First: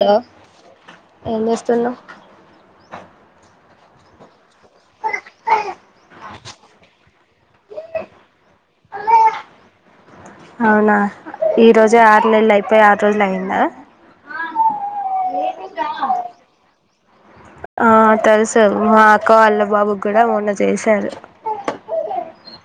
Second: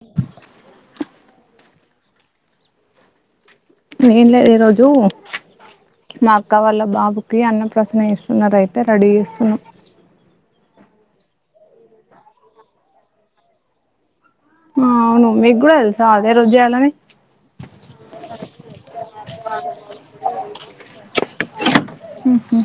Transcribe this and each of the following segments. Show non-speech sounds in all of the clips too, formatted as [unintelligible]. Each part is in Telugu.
హలో ఏం చేస్తున్నావ్ ఏం లేదు ఈ రోజు మా అక్క వాళ్ళ బాబుకి అన్న ప్రసన్న చేస్తున్నారైతే రెడీ చేస్తున్నాం అవునా ఈరోజే ఆరు నెల్లు అయిపోయి ఆరు రోజులు అయిందా ఆ అవును, మీకు కూడా తెలుసా అదే రోజు చేయాలని ఆ తెలుసు మా అక్క వాళ్ళ బాబుకి కూడా మొన్న చేశారు [inaudible] ఉహు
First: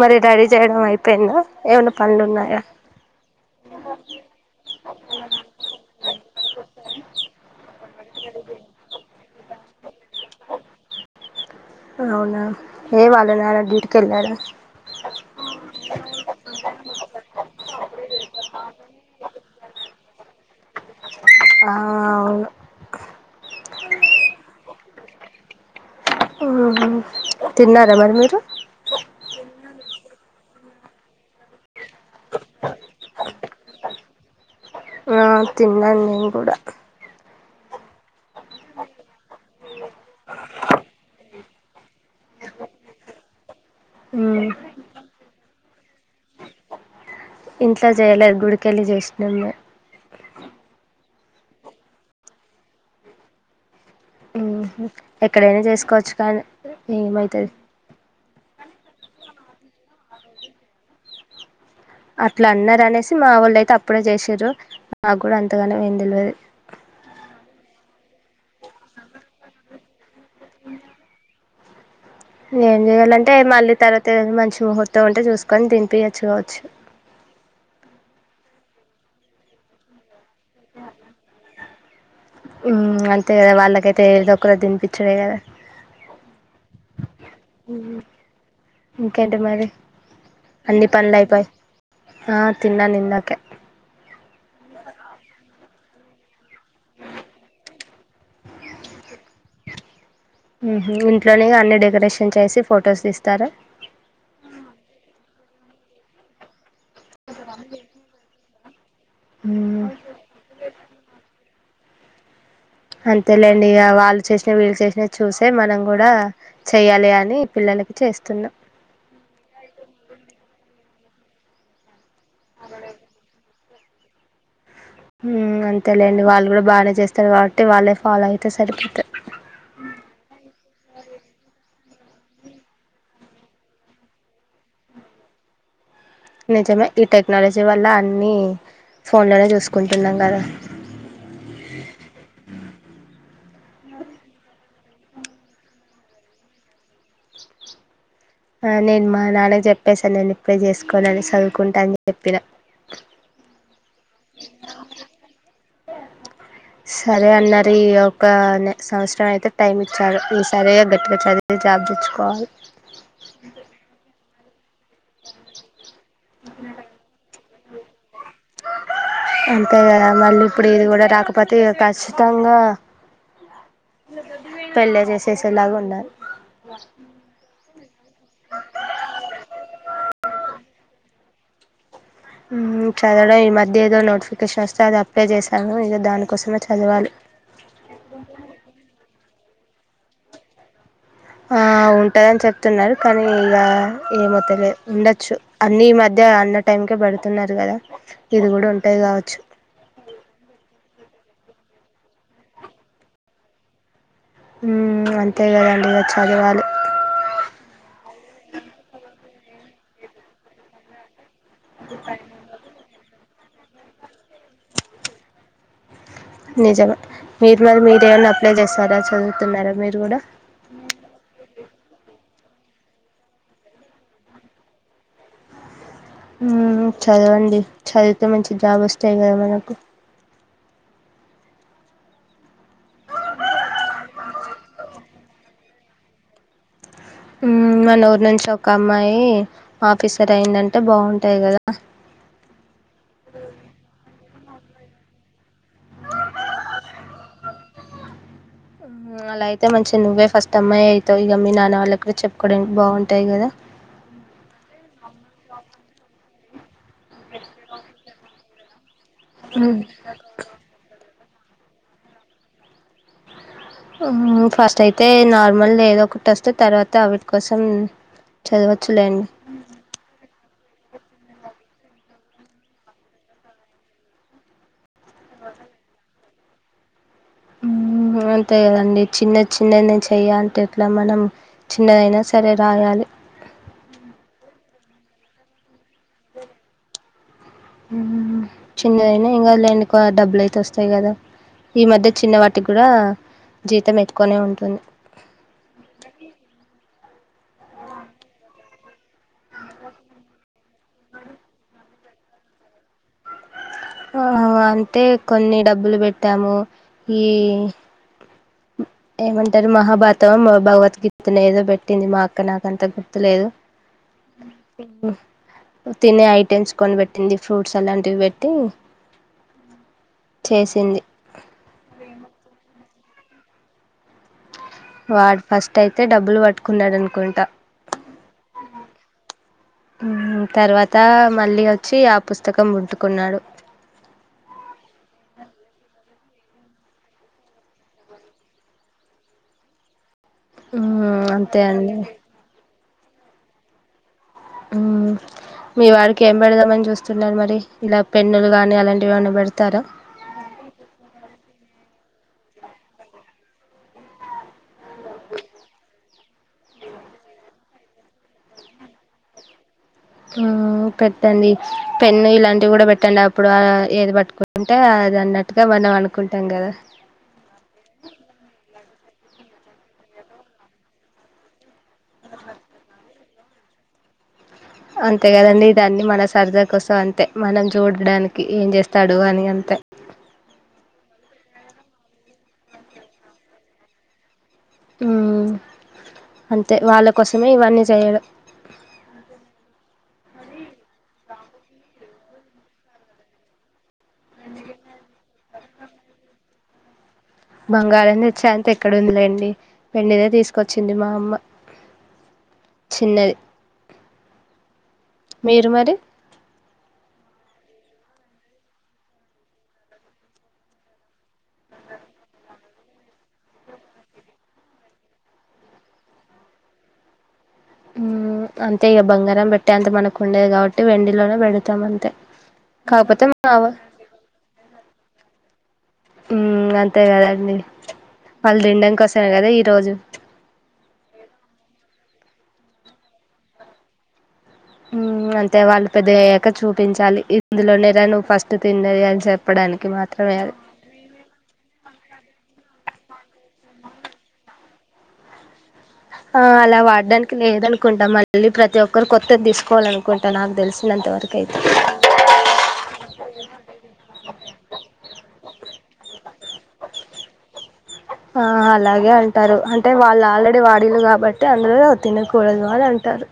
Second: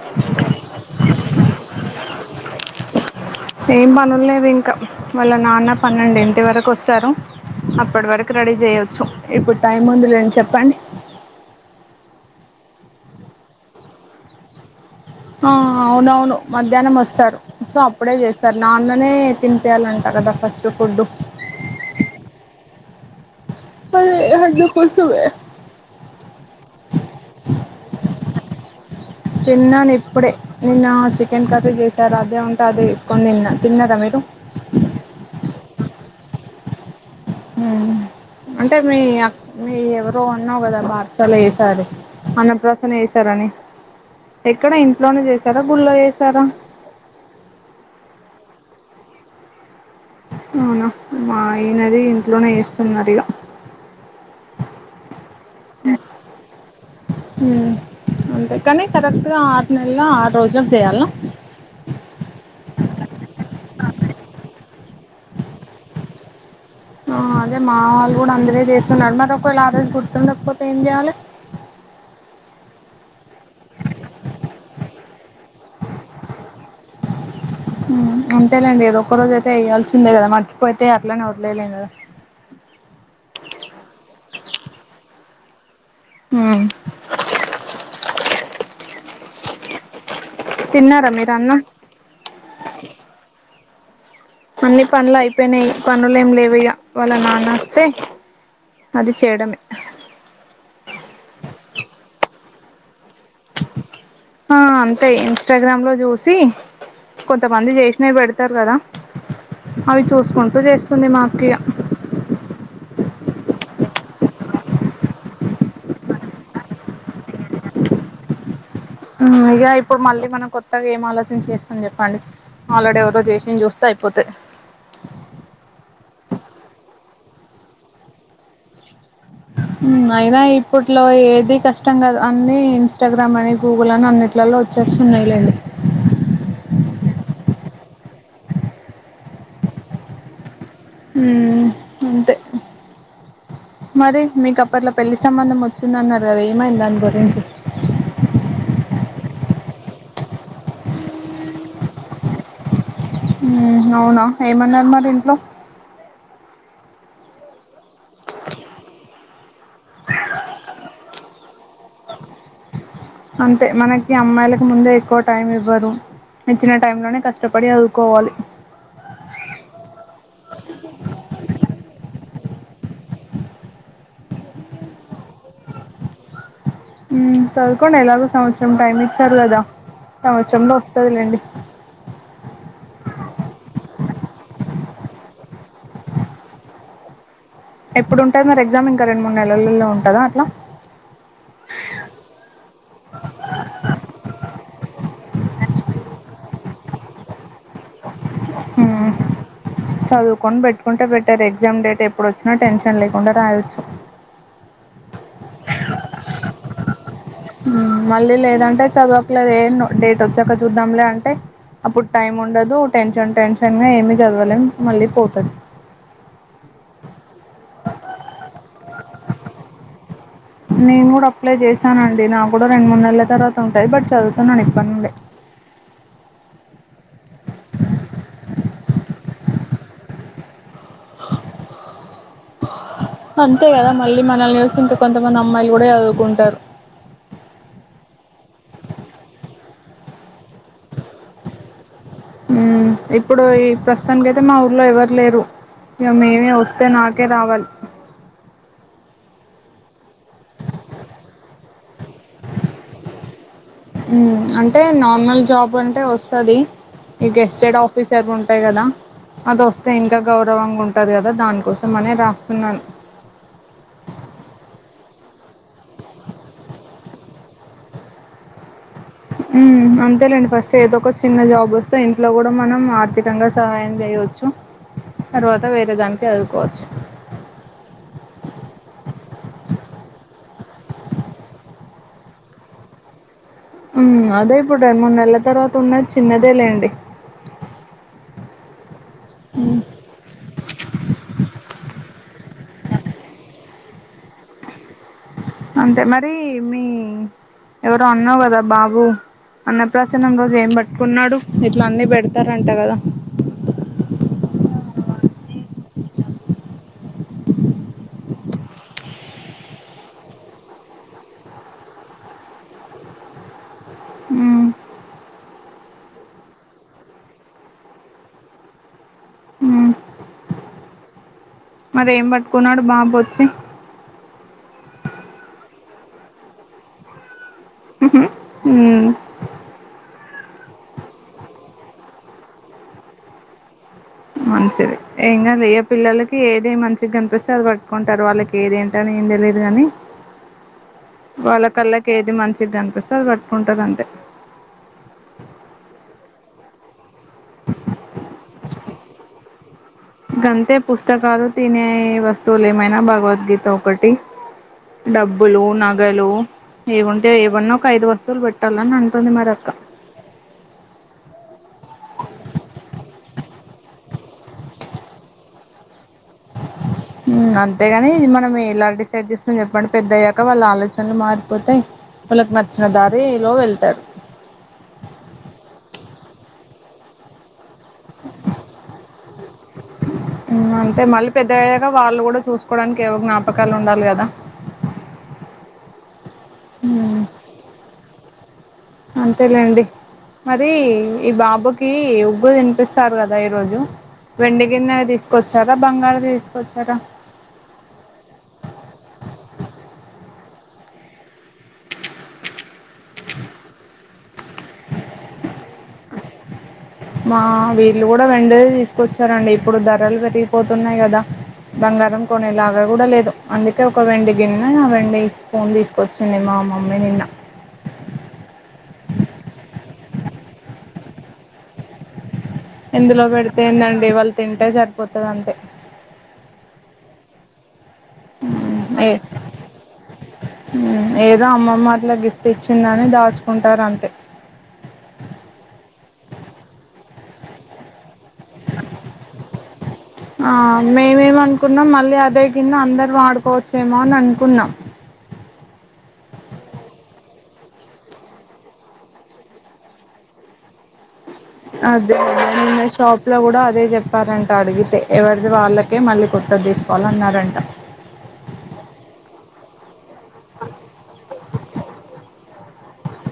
మరి రెడీ చేయడం అయిపోయిందా ఏమన్నా పనులున్నాయా ఏం పనులు లేవు ఇంకా వాళ్ళ నాన్న పన్నెండు ఇంటి వరకు ఒస్తారు అప్పటి వరకు రెడీ చేయచ్చు ఇప్పుడు టైం ఉంది లే చెప్పండి అవునా, ఏ వాళ్ళ నాన్న డ్యూటీకెల్లాడ ఆ అవునవును మధ్యాహ్నం వస్తారు సో అప్ అప్పుడే చేస్తారు. నాన్ననే తినిపేయాలంట కదా ఫస్ట్ ఫుడ్ ఆ అవును అ అందుకోసమే ఉహు తిన్నారా మరి మీరు తిన్నాను ఇప్పుడే, నిన్న చికెన్ కర్రీ చేశారు, అదే ఉంటే అదే వేసుకొని తిన్న తిన్నరా మీరు ఆ తిన్నాను నేను గూడ అంటే మీ అక్ మీ ఎవరో ఉన్నావు కదా బారసాల చేశారు అని అన్నప్రాసన చేసారని ఉమ్ ఎక్కడ ఇంట్లోనే చేసారా గుళ్ళ చేసారా ఇంట్లో చేయలేదు, గుడికెళ్ళి చేసినం మేం అవునా, మా ఈనది ఇంట్లోనే చేస్తున్నారు ఇగ ఉహు ఎక్కడైనా చేసుకోవచ్చు దాని ముంది హుమ్మ్ అంతే కాని కరెక్ట్గా ఆరు నెల ఆరు రోజులకు చేయాల అట్లా అన్నారు అనేసి మా వాళ్ళు అయితే అప్పుడే చేసిండ్రు, నాకు కూడా అంతగానం ఏం తెల్వది [unintelligible] అదే మా వాళ్ళు కూడా అందరే చేస్తున్నారు. మరి ఒకవేళ ఆ రోజు గుర్తుండకపోతే ఏం చేయాలె? ఏం చెయ్యాలంటే మళ్ళీ తర్వాత ఏదైనా మంచి ముహూర్తం ఉంటే చూసుకొని తినిపోయొచ్చు కావచ్చు [unintelligible] ఉమ్ అంతేలేండి ఏదో ఒక రోజ అయితే ఏయ్యాల్సిందే కదా, మర్చిపోయితే అట్లనే వదిలేయాలెం కదా ఉమ్మ్ అంతే కదా వాళ్ళకైతే ఏదో ఒకరు తినిపించుడే కదా ఉమ్మ్ ఇంకేంటి మరి, అన్నీ తిన్నారా పనులు మీరు అయిపోయి, అన్నం ఆ తిన్నాను ఇందాకే అన్ని పనులు అయిపోయినాయి పనులు ఏం లేవు ఇగ. వాళ్ళ నాన్న వస్తే అది చేయడమే ఉహు ఇంట్లోనే అన్ని డెకరేషన్ చేసి ఫొటోస్ తీస్ ఆ అంతే ఏం ఇన్స్టాగ్రామ్ లో చూసి కొంతమంది చేసినవి పెడతారు కదా మ్మ్ అవి చూసుకుంటూ చేస్తుంది మా అక్కయ అంతేలేండి, ఇక వాళ్ళు చేసినావి వీళ్ళు చేసినావి చూసే మనం కూడా చెయ్యాలి అని పిల్లల చేస్తున్నా ఉమ్, ఇగ ఇప్పుడు మళ్ళీ మనం కొత్తగా ఏం ఆలోచన చేస్తాం చెప్పండి, ఆల్రెడీ ఎవరో చేసింది చూస్ తే అయిపోతా ఉమ్మ్ అంతేలేండి, వాళ్ళు కూడా బాగానే చేస్తారు కాబట్టి, వాళ్ళే ఫాలో అయితే సరిపోతాది అయినా ఇప్పట్లో ఏది కష్టం కాదు. అన్ని ఇన్స్టాగ్రామ్ అని, గూగుల్ అని, అన్నిట్లలో వచ్చే వస్తున్నాయి లేండి నిజమే, ఈ టెక్నాలజీ వల్ల అన్ని ఫోన్ లోనే చూసుకుంటున్నాం కదా అంతే మరి మీకు అప్పట్లో పెళ్లి సంబంధం వచ్చిందన్నారు కదా ఏమైంది దానిగు ఆ నేను మా మా నాన్న కి చెప్పేసా నేను ఇప్పుడే చేసుకోనని సాదువుకుంటానని చెప్పిన హ్మ్ అవునా ఏమన్నారు మరి ఇంట్లో సరే అన్నారు ఈ ఒక సంవత్సరం అయితే టైం ఇచ్చారు ఈ సరీ ఇగ గట్టిగా చదివి జాబ్ తెచ్చుకోవాలి అంతే మనకి అమ్మాయిలకు ముందే ఎక్కువ టైమ్ ఇవ్వరు ఇచ్చిన టైమ్ లోనే క ష్టపడి చదువుకోవాలి [inaudible] అంతే కాదా మళ్ళీ ఇప్పుడు ఇది కూడా రాకపోతే ఇగ ఖచ్చితంగా పెళ్ళే చేశేసేలాగా ఉన్నారు హ్మ్ చదువుకోండి ఎలాగో సంవత్సరం టైం ఇచ్చారు కదా సంవత్సరంలో వ స్తది లేండి మ్మ్ చదవడం ఈ మధ్య ఏదో నో టీస్ వస్తే అది అప్లై చేశాను ఇక దానికోసమే చదవాలి ఎప్పుడుంటది మరి ఎగ్జామ్ ఇంకా రెండు మూడు నెలల్లో ఉంటదా అట్లా ఆ ఉంటదని చెప్తున్నారు కానీ ఇక ఏమో తెలియదు ఉండొచ్చు అన్ని ఈ మధ్య అన్న టైం కే పేడుతున్నారు కదా ఇది కూడా ఉంటది మ్మ్ కావచ్చు చదువుకొని పెట్టుకుంటే పే టేర్ ఎగ్జామ్ డేట్ ఎప్పుడు వచ్చినా టెన్షన్ లేకుండా రాయొచ్చు హ్మ్ అంతే కదండి ఇగ చదవాలి హ్మ్ మళ్ళీ లేదంటే చదవకలేదు ఏంనో డేట్ వచ్చాక చూద్దాంలే అంటే అప్పుడు టైం ఉండదు టెన్షన్ టెన్షన్ గా ఏమి చదవలేం మళ్ళీ పోతది నిజమే మీరు మరి మీరుమైన్నా అప్లై చేస్తారా చదువుతున్నారా మీరు కూడా నేను కూడా అప్లై చేశానండి నా కుడా రెండు మూడు నెలల తర్వాత ఉంటాంది బట్ చదువుతున్నాను ఇప్పటి నుండే హ్మ్ చదవండి చదివితే మంచి జాబ్ వస్తాది కదా మనకు [inaudible] అంతే కదా మళ్ళీ మనల్ని చూసి ఇంక కొంతమంది అమ్మాయిలు కూడా చదువుకుంటారు హ్మ్ మన ఊరు నుంచి ఒక అమ్మాయి ఆఫీసర్ అయిందంటే బాగుంటాది కదా హ్మ్ ఇప్పుడు ఈ ప్రస్తుతానికై తే మాఊర్లో ఎవరు లేరు ఇగ మేమే వస్తే నాకే రావాలి మ్మ్ అలా అయితే మంచిది నువ్వే ఫస్ట్ అమ్మాయి అయితావ్ ఇగ మీ నాన్న వల్ల కు హ్మ్ అంటే నార్మల్ జాబ్ అం టే వసాది ఈ గెస్టెడ్ ఆఫీస్ అవి ఉంటాయి కదా మ్మ్ అదోస్తే ఇంకా గౌరవంగా ఉంటది కదా దానికోసమనే రాస్తున్నాను హుహు ఫస్ట్ అయితే నార్మల్ లేదో ఒకటి వస్తే తర్వాత అవిటి కోసం చదవ హ్మ్ మ్మ్ అంతేలేండి ఫస్ట్ ఏదో ఒక చిన్న జాబ్ వ సో ఇంట్లో కూడా మనం ఆర్థికంగా సహాయం చేయోచ్చు తర్వాత వేరే దానికి ఎల్పోవచ్చు హ్మ్ అంతే కదండి చిన్న చిన్న నేన్ చెయ్య అంటే ఎట్లా మనం చిన్నదైనా సరే రాయాలి ఉమ్ అదే ఇప్పుడు రెండు మూడు నెల్ల తర్వాత ఉన్నది చిన్నదే లేండి మ్మ్ చిన్నదైనా ఏమి కాదు ఉమ్, లేండి డబ్బులు అయితే వస్తాయి కదా ఈ మధ్య చిన్న వాటికి కూడా జీతం ఎతుకునే ఉంటుంది అంతే మరి మీ ఎవరో అన్నావు కదా బాబు అన్నప్రాసన్నం రోజు ఏం పట్టుకున్నాడు ఇట్లా అన్నీ పెడతారు అంట కదా ఆ అంతే కొన్ని డబ్బులు పెట్టాము ఈ ఏమంటారు మహాభారతం, భగవద్గీత అని ఏదో పెట్టింది మాఅక్క నాకంత గుర్తు లేదు హ్మ్ తినే ఐటెమ్స్ కొనిబెట్టింది ఫ్రూట్స్ అలాంటివి పెట్టి ఉమ్ చేసింది మరి ఏం పట్టుకున్నాడు బాబొచ్చి వాడు ఫస్ట్ అయితే డబ్బులు పట్టుకున్నాడ నుకుంటా ఉహు ఉమ్ తర్వాత మళ్ళీ వచ్చి ఆ పుస్తకం ముట్టుకున్నాడు మంచిది ఏం కాదు, ఏ పిల్లలకి ఏది మంచిగా కనిపిస్తే అది పట్టుకుంటారు. వాళ్ళకి ఏది ఏంటని, ఏం తెలిదు కాని మ్మ్, అంతే వాళ్ళ అండి కళ్ళకి ఏది మంచిగ కనిపిస్ అది పట్టుకుంటారు అంతే మ్. మీ వాడికి ఏం పెడదామని చూస్తున్నారు మరి, ఇలా పెన్నులు గాని అలాంటివిఎమన్నా పెడతారా గంతే పుస్తకాలు, తినే వస్తువులు ఏమైనా భగవద్గీత ఒకటి డబ్బులు, నగలు ఏముంటే ఏమన్నా ఒక ఐదు వస్తువులు పెట్టాలని అంటుంది, మరి అక్క ఉమ్... పెట్టండి పెన్ను, ఇలాంటివి కూడా పెట్టండి. అప్పుడు ఏది పట్టుకుంటే అ ది అన్నట్గా మనం అను మ్... అంతేగాని ఇది మనం ఎలా డి సైడ్ చేస్తాం చెప్పండి. పెద్ద అయ్యాక వాళ్ళు ఆలోచనలు మారిపోతాయి. వాళ్ళకి నచ్చిన దారి లో వెళ్తారు. అంతే కదండి దాన్ని మన సరద కోసం అంతే, మనం చూడడానికి ఏం చేస్తాడు అని అంతే, అంటే మళ్ళీ పెద్ద అయ్యాక వాళ్ళు కూడా చూసుకోవడానికి ఏవో జ్ఞాపకాలు ఉండాలి కదా మ్ అంతే, వాళ్ళ కోసమే ఇవన్నీ చేయడం. అంతేలేండి మరి ఈ బాబుకి ఉగ్గు తినిపిస్తారు కదా, ఈరోజు. వెండి గిన్నె తీసుకొచ్చారా, బంగారు ది తీసుకొచ్చారా, బంగారం తేచ్చేంత ఎక్కడ ఉందిలేండి. వెండిదే తీసుకొచ్చింది మా అమ్మ. చిన్నది, మీరు మరి మా వీళ్ళు కూడా వెండిదే తీసుకొచ్చారండి. ఇప్పుడు ధరలు పెరిగిపోతున్నాయి కదా. బంగారం కొనేలాగా కూడా లేదు, అందుకే ఒక వెండి గిన్నె ఆ వెండి స్పూన్ తీసుకొచ్చింది. మా మా మమ్మీ నిన్న మ్... అంతే ఇక బంగారం పెట్టే అంత మనకు ఉండేది, కాబట్టి వెండిలోనే పెడతాం అంతే. ఎందులో కాకపోతే మా పెడితే ఎందండి వాళ్ళు తింటే సరిపోతది అంతే అన్ని మ్.. ఏ.. మ్.... ఏదో అమ్మమ్మ అట్లా గిఫ్ తెచ్చిందని దాచుకుంటారు అంతే ఉమ్ అంతే వాళ్ళు పెద్ద అయ్యాక చూపించాలి. ఇందులోనే రా నువ్ తిన్నది అని చెప్పడానికి మాత్రమే ఆ అది మేమేం అనుకున్నాం మళ్ళీ అదే గిన్న, అందర ఆడుకోవచ్చేమో అని అనుకున్నాం. ఆ అలా వాడ్డానికి లేద అనుకుంటా, మళ్ళీ ప్రతి ఒక్కరు కొత్తది తీసుకోవాలనుకుంటా, నాకు తెలిసినంతవరకైతే, అదే అదే నిన్న షాప్ లో కూడా అదే చెప్పారంట అడిగితే ఎవరిది వాళ్ళకే మళ్ళీ కొ త్తది తీసుకోవాలన్నారంట ఆ అలాగే అంటారు, అంటే వాళ్ళు ఆల్రెడీ వాడిలు కాబట్టి, అందులో తినకూడదు అని అంటారు.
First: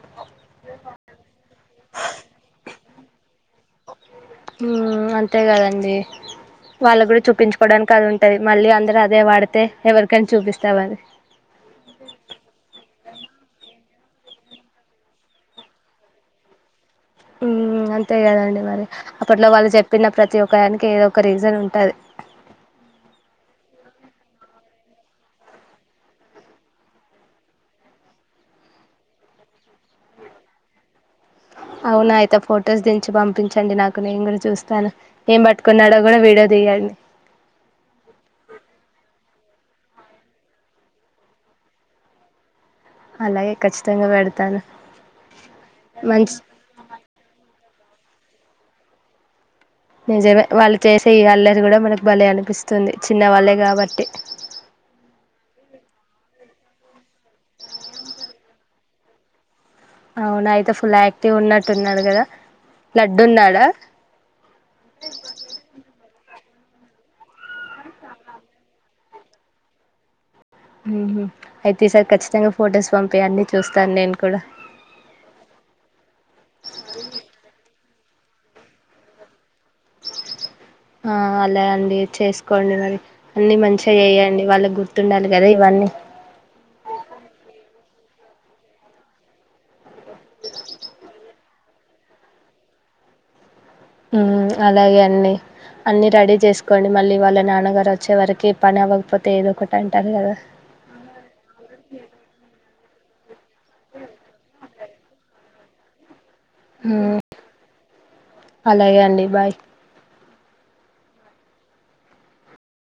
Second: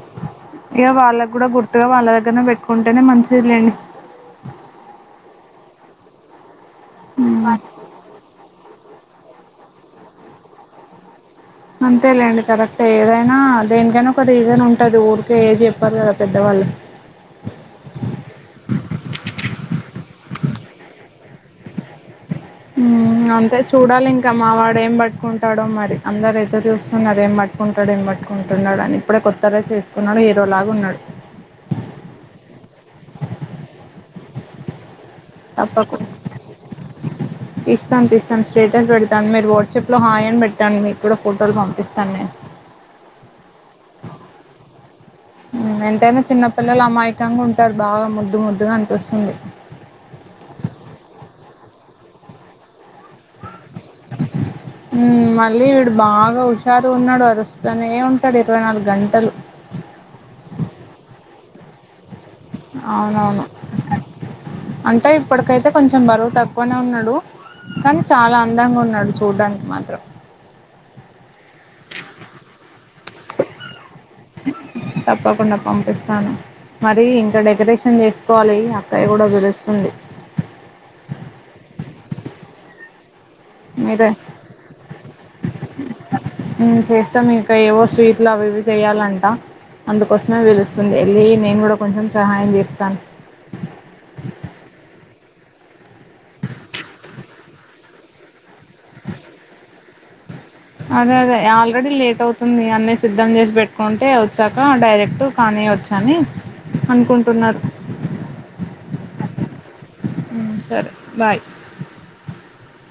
ఇక వాళ్ళగూడా గుర్తుగా వాళ్ళ దగ్గరనే, పెట్టుకుంటేనే మంచిదిలేండి. మ్... అంతే కదండి వాళ్ళ కూడా చూపించుకోవడానికి అది ఉంటది మళ్ళీ అందరు అ దే వాడితే ఎవరికని చూపిస్తావ్ అది అంతేలేండి కరెక్ట్ ఏదైనా ఆ... దేనికైనా ఒక రీజన్ ఉంటది ఊరికే ఏది చెప్పరు కదా పెద్దవాళ్ళు మ్మ్ అంతే కదండి దానికి ఏదో ఒక రీజన్ ఉంటాది మ్... అంతే చూడాలి ఇంకా మా వాడు ఏం బట్టుకుంటాడో మరి అందరు ఎదురు చూస్తున్నారు ఏం బట్టుకుంటాడు ఏం బట్ పట్టుకుంటున్నాడు అని ఇప్పుడే కొత్త డ్రెస్ వేసుకున్నాడు హీరోలాగా ఉన్నాడు అవునా అయితే ఫొటోస్ దించి పంపించండి నాకు నేను గూడా చూస్తాను ఏం తప్పకు పట్టుకున్నాడో కూడా వీడియో తీయండి తీస్తాం తీస్తాం స్టేటస్ పెడ తాన్ మీరు వాట్సాప్లో హాయ్ అని పెట్టండి మీకు కూడా ఫోటోలు పంపిస్తాను నేను అలాగే ఖచ్చితంగా పెడతాను ఎంతైనా మంచి చిన్న పిల్లలు అమాయకంగా ఉంటారు బాగా ముద్దు ముద్దుగా అనిపిస్తుంది నిజమే వాళ్ళు చేసే ఈ అల్లరి కూడా మనకు భలే అనిపిస్తుంది చిన్నవాళ్ళే గాబట్టి మ్ మళ్ళీ వీడు బాగా హుషారు ఉన్నాడు అరుస్తనే ఉంటాడు ఇరవై నాలుగు గంటలు అవునా అయితే ఫుల్ యాక్టివ్ ఉన్నట్టున్నాడు గదా అవునవును అంటే ఇప్పటికైతే కొంచెం బరువు త క్కునే ఉన్నాడు కానీ చాలా అందంగా ఉన్నాడు చూడ్డానికి మాత్రం హు హూ అయితే ఈసారి ఖచ్చితంగా ఫొటోస్ పంపీయండి చూస్తాను నేను కూడా తప్పకుండా పంపిస్తాను మరి ఇంకా డెకరేషన్ జేసుకోవాలి అక్కయ్య గూడా ఎదురు ఉంది ఆ అలా అండి చేసుకోండి మరి అన్ని మంచిగా మీరే చేయండి వాళ్ళకి గుర్తుండాలి గదా ఇవన్నీ ఉమ్ చేస్తాం ఇంకా ఏవో స్వీట్లు అవి ఇవి చేయాలంట అందుకోసమే పిలుస్తుంది యెళ్ళి నేను గూడా కొంచెం సహాయం జేస్తాను ఉమ్ అలాగే అండి అన్నీ రెడీ చేసుకోండి మళ్ళీ వాళ్ళ నాన్నగారు వచ్చే వరకి పని అవ్వకపోతే ఏదో ఒకటి అంటారు గదా అదే అదే ఆల్రెడీ లేట్ అవుతుంది అన్ని సిద్ధం చేసి పెట్టుకుంటే వచ్చాక డైరెక్ట్ కానీ వచ్చ అని ఉమ్ అలాగే అండి బాయ్ ఉమ్ సరే బాయ్